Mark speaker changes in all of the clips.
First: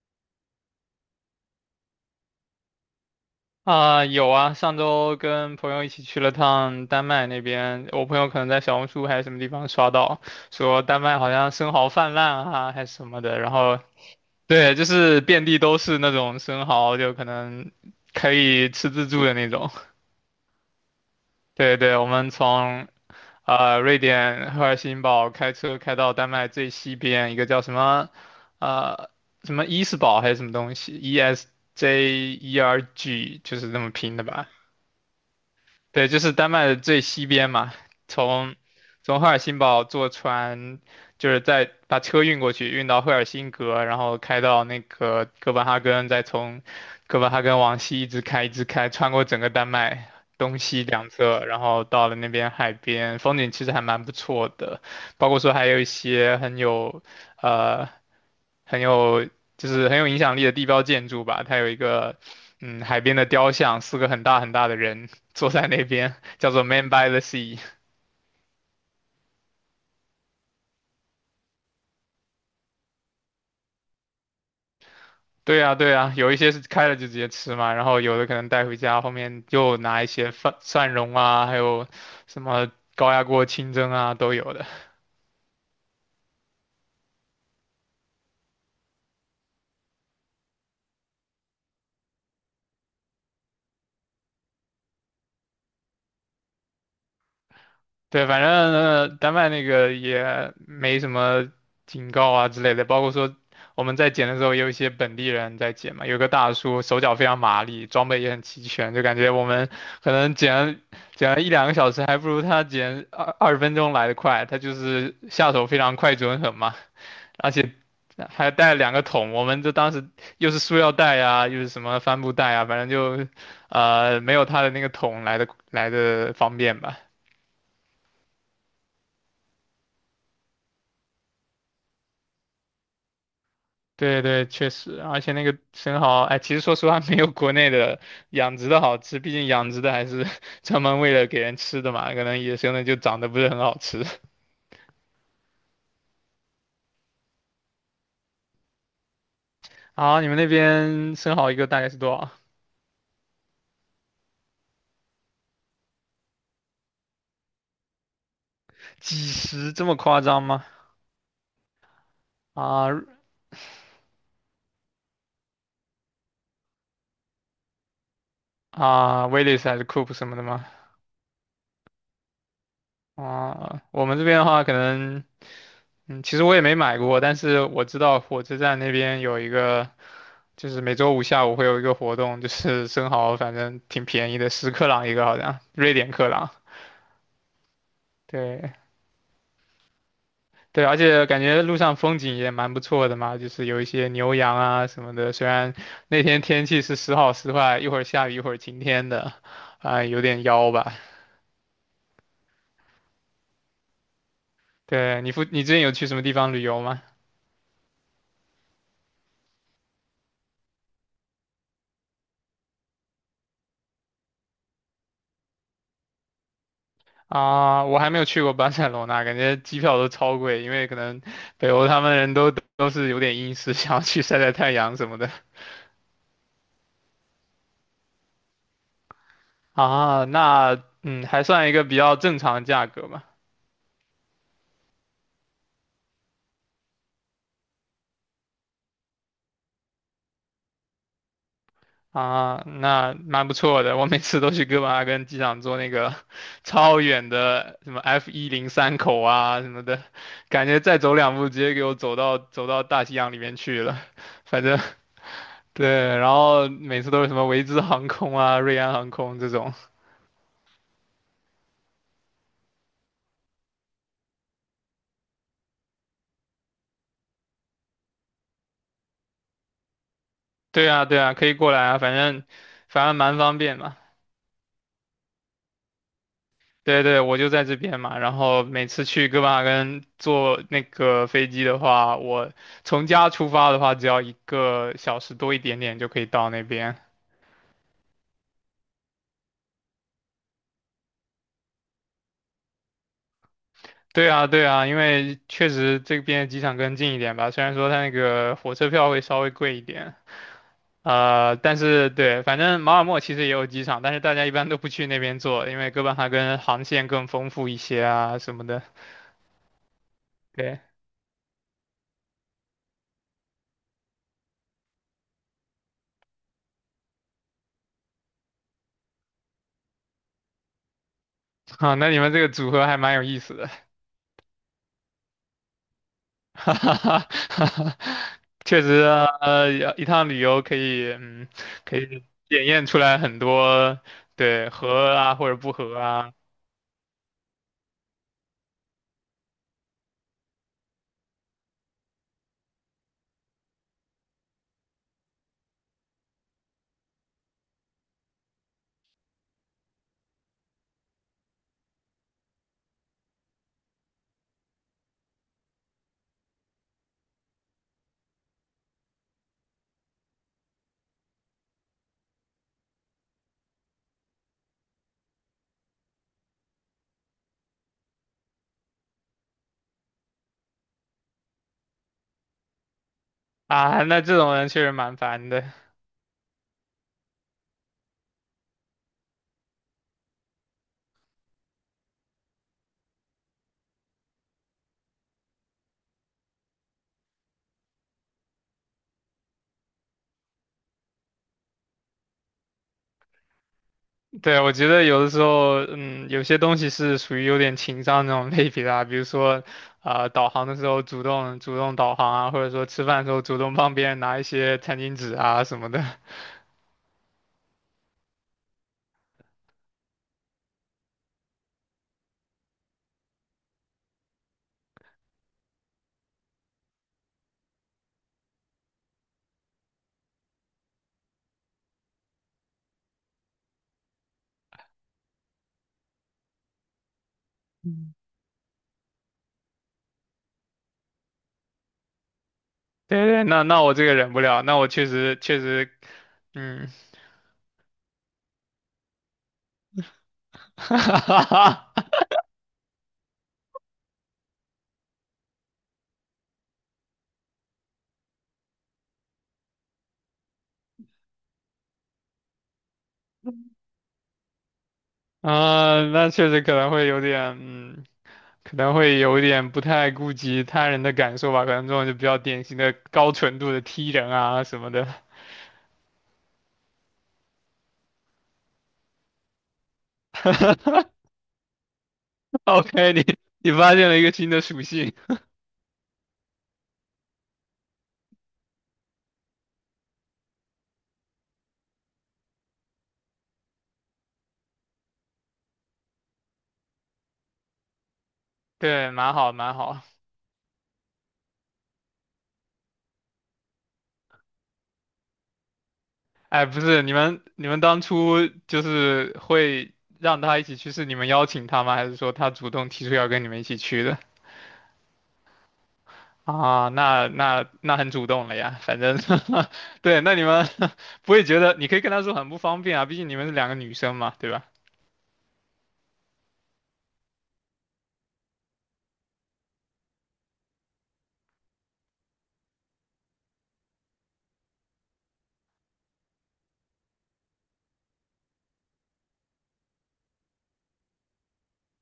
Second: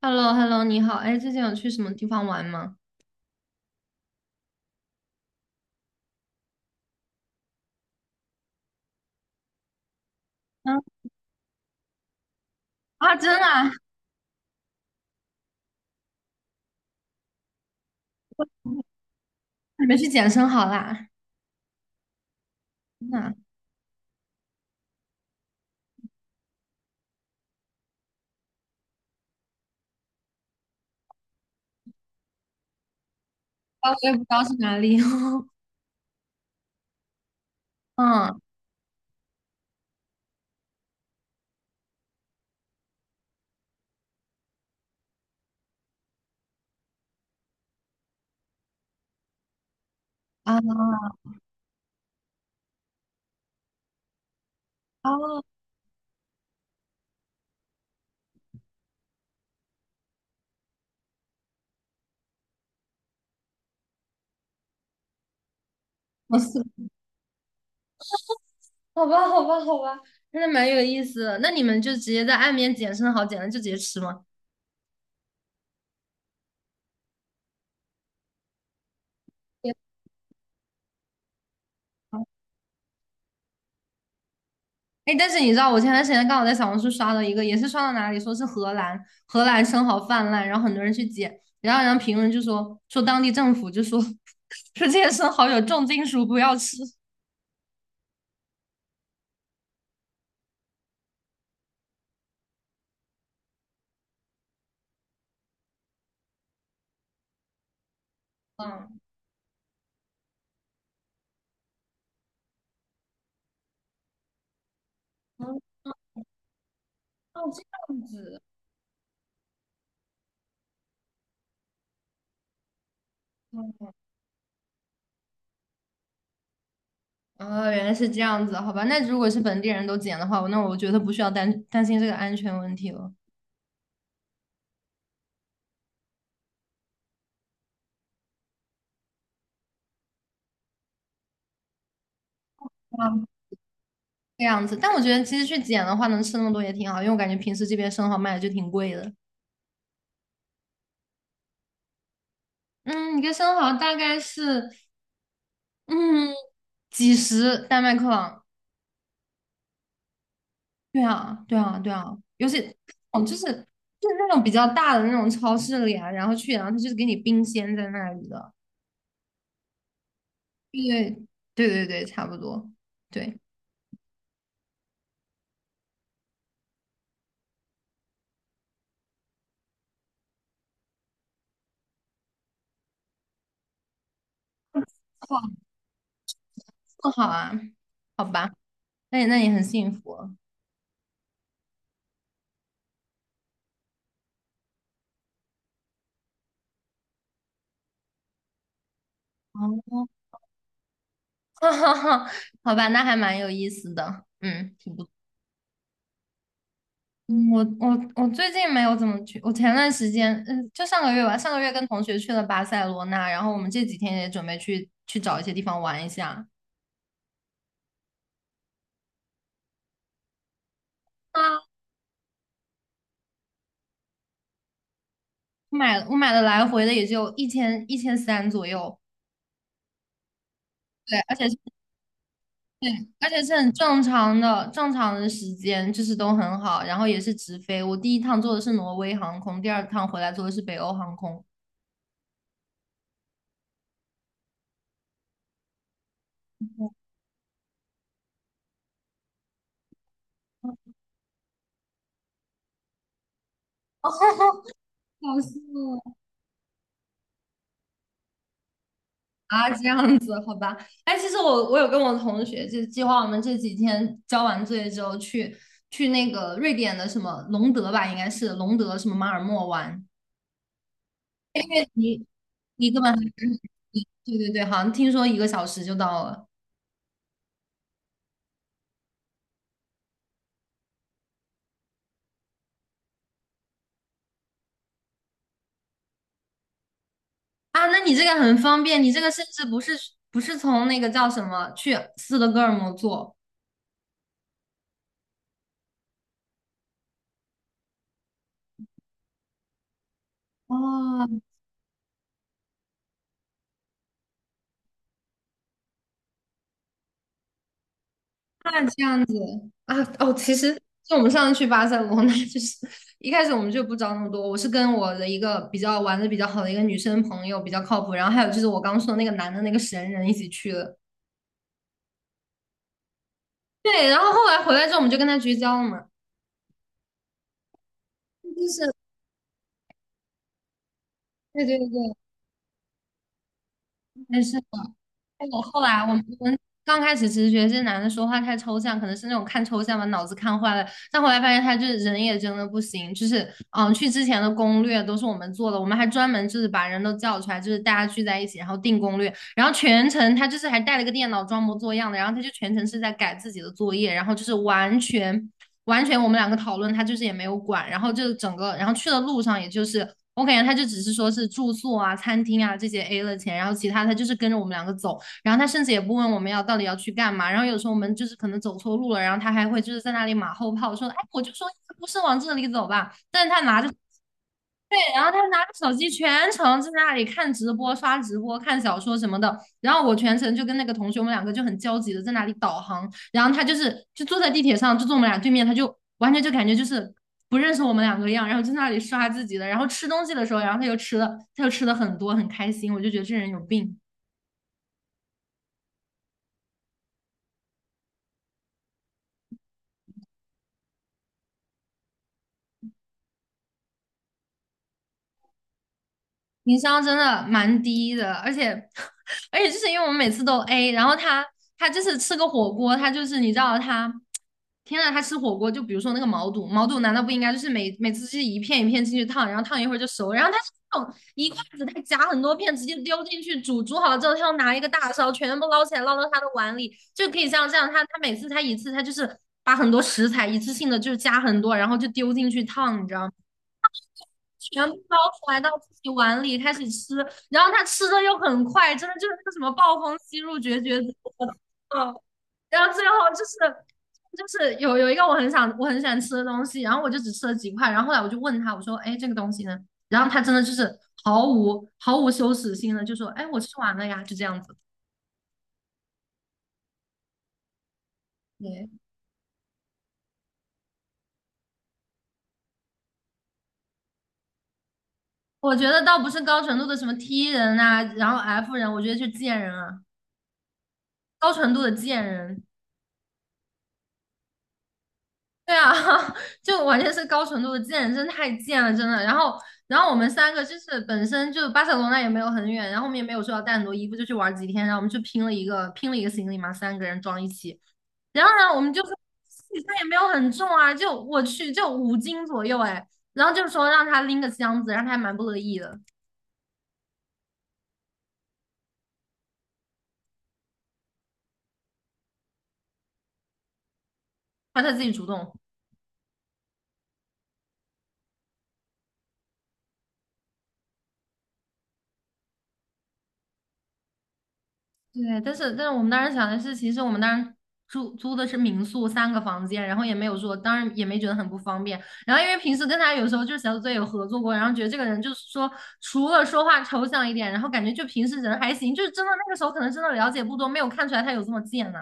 Speaker 1: h e l l o h e l l o 你好，哎，最近有去什么地方玩吗？
Speaker 2: 啊，有啊，上周跟朋友一起去了趟丹麦那边，我朋友可能在小红书还是什么地方刷到，
Speaker 1: 嗯。
Speaker 2: 说丹麦好像生蚝泛滥啊，还是什
Speaker 1: 啊，
Speaker 2: 么
Speaker 1: 真
Speaker 2: 的，
Speaker 1: 的
Speaker 2: 然
Speaker 1: 啊？
Speaker 2: 后对，就是遍地都是那种生蚝，就可能可以吃自助的那种。
Speaker 1: 你们去捡生蚝啦？
Speaker 2: 对对，我们从
Speaker 1: 真的啊，
Speaker 2: 瑞典赫尔辛堡开车开到丹麦最西边一个叫呃什么伊斯堡还是什么东西，ESJERG 就是这么
Speaker 1: 啊我也
Speaker 2: 拼
Speaker 1: 不
Speaker 2: 的
Speaker 1: 知道
Speaker 2: 吧。
Speaker 1: 是哪里。
Speaker 2: 对，就是丹麦的最西边嘛，
Speaker 1: 嗯。
Speaker 2: 从从赫尔辛堡坐船，就是再把车运过去，运到赫尔辛格，然后开到那个哥本哈根，再从哥本哈根往西一直开，一直开，穿过整个丹麦东
Speaker 1: 啊。
Speaker 2: 西两侧，然后到了那边海边，风景其实还蛮不错的，
Speaker 1: 啊，
Speaker 2: 包括说还有一些呃很有很有影响力的地标建筑吧。它有一个海边的雕像，四个很大很大的人 坐在那边，
Speaker 1: 我
Speaker 2: 叫
Speaker 1: 是
Speaker 2: 做 Man by the Sea。
Speaker 1: 好吧，好吧，好吧，真的蛮有意思的。那你们就直接在岸边捡生蚝，捡了就直接吃吗？
Speaker 2: 对啊，对啊，有一些是开了就直接吃嘛，然后有的可能带回家，后面
Speaker 1: 对
Speaker 2: 又拿一些蒜蓉啊，还有
Speaker 1: 啊。
Speaker 2: 什么高压锅清蒸啊，都有的。
Speaker 1: 哎，但是你知道，我前段时间刚好在小红书刷到一个，也是刷到哪里说是荷兰，荷兰生蚝泛滥，然后很多人去捡，然后评论就说当地政府就说 说这些生蚝有重金属，不要吃。
Speaker 2: 对，反正丹麦那个也没什么警告啊之类的，包括说我们在捡的时候，也有一些本地人在捡嘛，有个大叔手脚非常麻利，装备也很齐全，
Speaker 1: 嗯。
Speaker 2: 就感觉我们可能捡了一两个小时，还不如他捡二十分钟来的快，他就是下
Speaker 1: 嗯。
Speaker 2: 手非
Speaker 1: 哦，
Speaker 2: 常快准狠嘛，
Speaker 1: 哦
Speaker 2: 而
Speaker 1: 这
Speaker 2: 且
Speaker 1: 样子。
Speaker 2: 还带了两个桶，我们这当时又是塑料袋啊，又是什么帆布袋啊，反正就
Speaker 1: 嗯。
Speaker 2: 呃没有他的那个桶来的方便吧。
Speaker 1: 哦，原来是这样子，好吧。那如果是本地人都捡的话，那我觉得不需要担心这个安全问题了。
Speaker 2: 对对，确实，而且那个生蚝，哎，其实说实话，没有国内的养殖的好吃，毕竟养殖的还是 专门为了给人吃的嘛，可能野生的就长
Speaker 1: 啊，
Speaker 2: 得不是很好吃。
Speaker 1: 这样子，但我觉得其实去捡的话，能吃那么多也挺好，因为我感觉平时这边生蚝卖的就挺贵的。
Speaker 2: 啊，你们那边生蚝一个大概是多少？
Speaker 1: 嗯，一个生蚝大概是嗯几十丹麦克朗。
Speaker 2: 几十这么夸张吗？
Speaker 1: 对啊，对啊，对啊，尤其。
Speaker 2: 啊
Speaker 1: 哦，就是那种比较大的那种超市里啊，然后去，然后他就是给你冰鲜在那里的。
Speaker 2: 啊，Willis 还是 Coop 什么的吗？
Speaker 1: 对。对对对，差不多。对。
Speaker 2: 啊，我们这边的话，可能，其实我也没买过，但是我知道火车站那边有一个。就是每周五下午会有一个活动，就是 生蚝，反正挺便宜的，10克朗一个，好像瑞典克朗。
Speaker 1: 不好啊，好吧，
Speaker 2: 对
Speaker 1: 那你那你很幸福哦。
Speaker 2: 对，而且感觉路上风景也蛮不错的嘛，就是有一些牛羊啊什么的。虽然那天天气是时好时坏，一会儿下雨一会儿晴天的，啊、有 点妖吧。
Speaker 1: 哈哈哈，好吧，那还蛮有意思的，嗯，挺不错。
Speaker 2: 对，你之前有去什么地方旅游吗？
Speaker 1: 我最近没有怎么去，我前段时间，嗯，就上个月吧，上个月跟同学去了巴塞罗那，然后我们这几天也准备去找一些地方玩一下。
Speaker 2: 啊，我还没有去过巴塞罗那，感觉机票都超贵，因为可能
Speaker 1: 啊，
Speaker 2: 北欧他们人都是有点阴湿，想要去晒晒太阳什么的。
Speaker 1: 我买了来回的也就一千一千三左右。
Speaker 2: 啊，那
Speaker 1: 对，而
Speaker 2: 还
Speaker 1: 且
Speaker 2: 算一个比较正常的价格吧。
Speaker 1: 而且是很正常的，正常的时间就是都很好，然后也是直飞。我第一趟坐的是挪威航空，第二趟回来坐的是北欧航空。
Speaker 2: 啊，那蛮不错的。我每次都去哥本哈根机场坐那个 超远的什么 F103口啊什么的，感觉 再走两步直接给我走到大西洋里面去了。
Speaker 1: 哦，
Speaker 2: 反正
Speaker 1: 好羡慕。
Speaker 2: 对，然后每次都是什么维兹航空啊、瑞安航空这
Speaker 1: 啊，
Speaker 2: 种。
Speaker 1: 这样子，好吧。哎，其实我有跟我同学就计划，我们这几天交完作业之后去去那个瑞典的什么隆德吧，应该是隆德什么马尔默玩。
Speaker 2: 对啊，对啊，可以过来
Speaker 1: 对
Speaker 2: 啊，反
Speaker 1: 你
Speaker 2: 正
Speaker 1: 你根
Speaker 2: 反
Speaker 1: 本。
Speaker 2: 正蛮方便嘛。
Speaker 1: 对对对，好像听说一个小时就到了。
Speaker 2: 对对，我就在这边嘛。然后每次去哥本哈根坐那个飞机的话，我从家出发的话，只要一个小时多一点点就可以到那边。
Speaker 1: 啊，那你这个很方便，你这个甚至不是不是从那个叫什么去斯德哥尔摩做。
Speaker 2: 对啊，对啊，因为确实这边机场更近一点吧，虽然说它那个火车票会稍微贵一点，
Speaker 1: 哦，
Speaker 2: 但是对，反正马尔默其实也有机场，但是大家一般都不去那边坐，因为哥本哈根航线更丰富一些啊什么的。
Speaker 1: 那这样子。啊哦，其实
Speaker 2: 对，
Speaker 1: 就我们上次去巴塞罗那，就是 一开始我们就不找那么多，我是跟我的一个比较玩的比较好的一个女生朋友比较靠谱，然后还有就是我刚说的那个男的那个神人一起去了。
Speaker 2: 好，那你们这个组合还蛮有意思的。
Speaker 1: 对，然后后来回来之后我们就跟他绝交了嘛，
Speaker 2: 哈哈哈哈哈
Speaker 1: 就
Speaker 2: 确
Speaker 1: 是。
Speaker 2: 实啊，一趟旅游可以，嗯，
Speaker 1: 对对
Speaker 2: 可
Speaker 1: 对，
Speaker 2: 以检验出来很多，
Speaker 1: 但是。
Speaker 2: 对，合啊
Speaker 1: 哎
Speaker 2: 或者
Speaker 1: 我
Speaker 2: 不
Speaker 1: 后
Speaker 2: 合
Speaker 1: 来我们
Speaker 2: 啊，
Speaker 1: 我们刚开始其实觉得这男的说话太抽象，可能是那种看抽象把脑子看坏了。但后来发现他就是人也真的不行，就是嗯，去之前的攻略都是我们做的，我们还专门就是把人都叫出来，就是大家聚在一起，然后定攻略，然后全程他就是还带了个电脑装模作样的，然后他就全程是在改自己的作业，然后就是完全我们两个讨论，他就是也没有管，然后就整个然后去的路上也就是。我感觉他就只是说是住宿啊、餐厅啊这些 A 了钱，然后其他他就是跟着我们两个走，然后他甚至也不问我们要到底要去干嘛。然后有时候我们就是可能走错路了，然后他还会就是在那里马后炮说："哎，我就说不是往这里走吧。"但是他拿着。
Speaker 2: 啊，那这种人确实
Speaker 1: 对，
Speaker 2: 蛮
Speaker 1: 然后他
Speaker 2: 烦
Speaker 1: 拿着
Speaker 2: 的。
Speaker 1: 手机全程在那里看直播、刷直播、看小说什么的。然后我全程就跟那个同学，我们两个就很焦急的在那里导航。然后他就是就坐在地铁上，就坐我们俩对面，他就完全就感觉就是。不认识我们两个一样，然后在那里刷自己的，然后吃东西的时候，然后他又吃了，他又吃了很多，很开心，我就觉得这人有病。
Speaker 2: 对，我觉得有的时候，嗯，有些东西是属于有点情商那种类别的啊，比如说，啊、导航的时候主动导航啊，或者说吃饭的时候主动帮别人拿一些餐巾纸啊什么的。
Speaker 1: 情商真的蛮低的，而且 而且就是因为我们每次都 A,然后他他就是吃个火锅，他就是你知道他，天呐，他吃火锅就比如说那个毛肚，毛肚难道不应该就是每每次就是一片一片进去烫，然后烫一会儿就熟，然后他是那种一筷子他夹很多片直接丢进去煮，煮好了之后他要拿一个大勺全部捞起来捞到他的碗里，就可以像这样，他
Speaker 2: 嗯，
Speaker 1: 他每次他一次他就是把很多食材一次性的就是加很多，然后就丢进去烫，你知
Speaker 2: 对
Speaker 1: 道
Speaker 2: 对，那那我这个忍不了，那
Speaker 1: 全
Speaker 2: 我
Speaker 1: 部
Speaker 2: 确
Speaker 1: 捞
Speaker 2: 实
Speaker 1: 出来
Speaker 2: 确
Speaker 1: 到
Speaker 2: 实。
Speaker 1: 自己碗里开始
Speaker 2: 嗯，
Speaker 1: 吃，然后他吃的又很快，真的就是那个什么暴风吸入 绝
Speaker 2: 哈
Speaker 1: 绝子。
Speaker 2: 哈哈，
Speaker 1: 嗯，然后最后就是就是有一个我很想我很喜欢吃的东西，然后我就只吃了几块，然后后来我就问他，我说，哎，这个东西呢？然后他真的就是毫无羞耻心的就说，哎，我吃完了呀，就这样子。
Speaker 2: 啊，那确实可能会有点，嗯，可
Speaker 1: 对，
Speaker 2: 能会有点不太顾及他人的感受吧，可能这种就比较典型的高纯度的 T人啊什么的。
Speaker 1: 我觉得倒不是高纯度的什么 T 人啊，然后 F 人，我觉得是贱人啊，高纯度的贱人。
Speaker 2: OK，你发现了一个新的属性，
Speaker 1: 对啊。就完全是高纯度的贱，真太贱了，真的。然后，然后我们三个就是本身就巴塞罗那也没有很远，然后我们也没有说要带很多衣服，就去玩几天，然后我们就拼了一个行李嘛，三个人装一起。然后呢，我们就说
Speaker 2: 对，蛮好
Speaker 1: 行
Speaker 2: 蛮
Speaker 1: 李
Speaker 2: 好。
Speaker 1: 也没有很重啊，就我去就五斤左右哎，然后就说让他拎个箱子，然后他还蛮不乐意的，
Speaker 2: 哎，不是，你们当初就是会让他一起去，是你们邀请他吗？还是说他主动提出要跟你们一起去的？
Speaker 1: 让他自己主动。
Speaker 2: 啊，那很主动了呀，反正 对，那你们 不会觉得，你可以跟他说很不方便啊，毕竟你们是两个女生嘛，对吧？
Speaker 1: 对，但是我们当时想的是，其实我们当时住租的是民宿三个房间，然后也没有说，当然也没觉得很不方便。然后因为平时跟他有时候就是小组作业有合作过，然后觉得这个人就是说，除了说话抽象一点，然后感觉就平时人还行，就是真的那个时候可能真的了解不多，没有看出来他有这么贱呢、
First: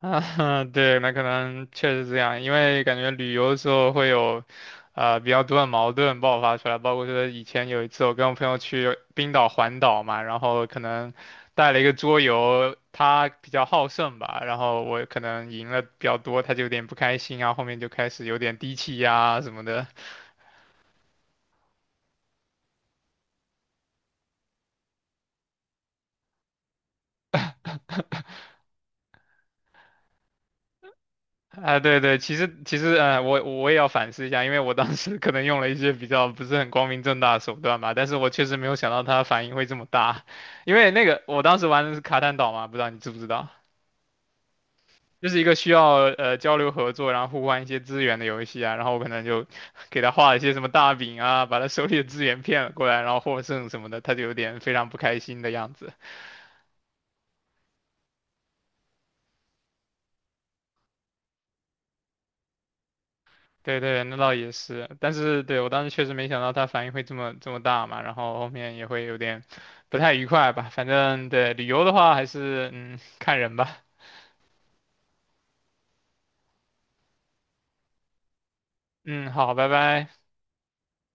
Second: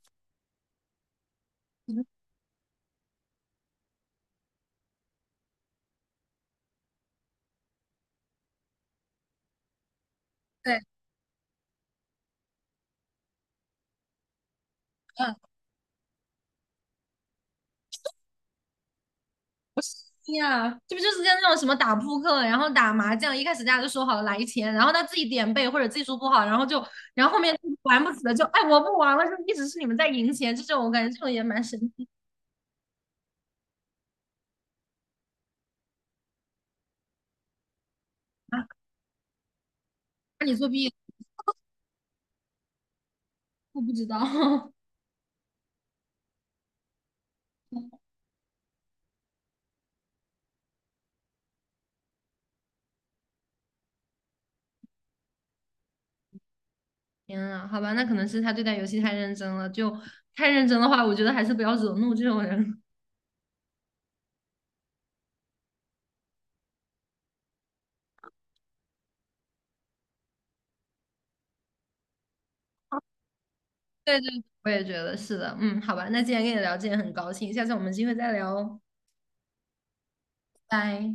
Speaker 2: 啊，对，那可能确实这样，因为感觉旅游的时候会有，比较多的矛盾爆发出来，包括说以前有一次我跟我朋友去冰岛环岛嘛，然后
Speaker 1: 对。
Speaker 2: 可能带了一个桌游，他比较好胜吧，然后我可
Speaker 1: 嗯，
Speaker 2: 能赢了比较多，他就有点不开心啊，后面就开始有点低气压啊什么的。
Speaker 1: 呀，这不就是像那种什么打扑克，然后打麻将，一开始大家就说好了来钱，然后他自己点背或者技术不好，然后就，然后后面玩不起了就，哎，我不玩了，就一直是你们在赢钱，这种我感觉这种也蛮神。
Speaker 2: 啊，对
Speaker 1: 奇。
Speaker 2: 对，其实，我也要反思一下，因为我当时 可能用了一些比较不是很光明正大的手段吧，但是我确实
Speaker 1: 啊，
Speaker 2: 没有想到它反应会这么大，
Speaker 1: 那你作
Speaker 2: 因为
Speaker 1: 弊，
Speaker 2: 那个我当时玩的是卡坦岛嘛，不知道你知不知道，
Speaker 1: 我不知道。
Speaker 2: 就是一个需要交流合作，然后互换一些资 源的游戏啊，然后我可能就 给他画了一些什么大饼啊，把他手里的资源骗了过来，然后获胜什么的，他就有点非常不开心的样子。
Speaker 1: 天啊，好吧，那可能是他对待游戏太认真了，就太认真的话，我觉得还是不要惹怒这种人。
Speaker 2: 对对，那倒也是，但是对我当时确实没想到他反应会这么大嘛，然后后面也会有点不太愉快吧。反正对旅游的话，还是看人吧。
Speaker 1: 对对，我也觉得是的。嗯，好吧，那既然跟你聊这也很高兴，下次我们有机会再聊哦，
Speaker 2: 嗯，好，拜拜。
Speaker 1: 拜。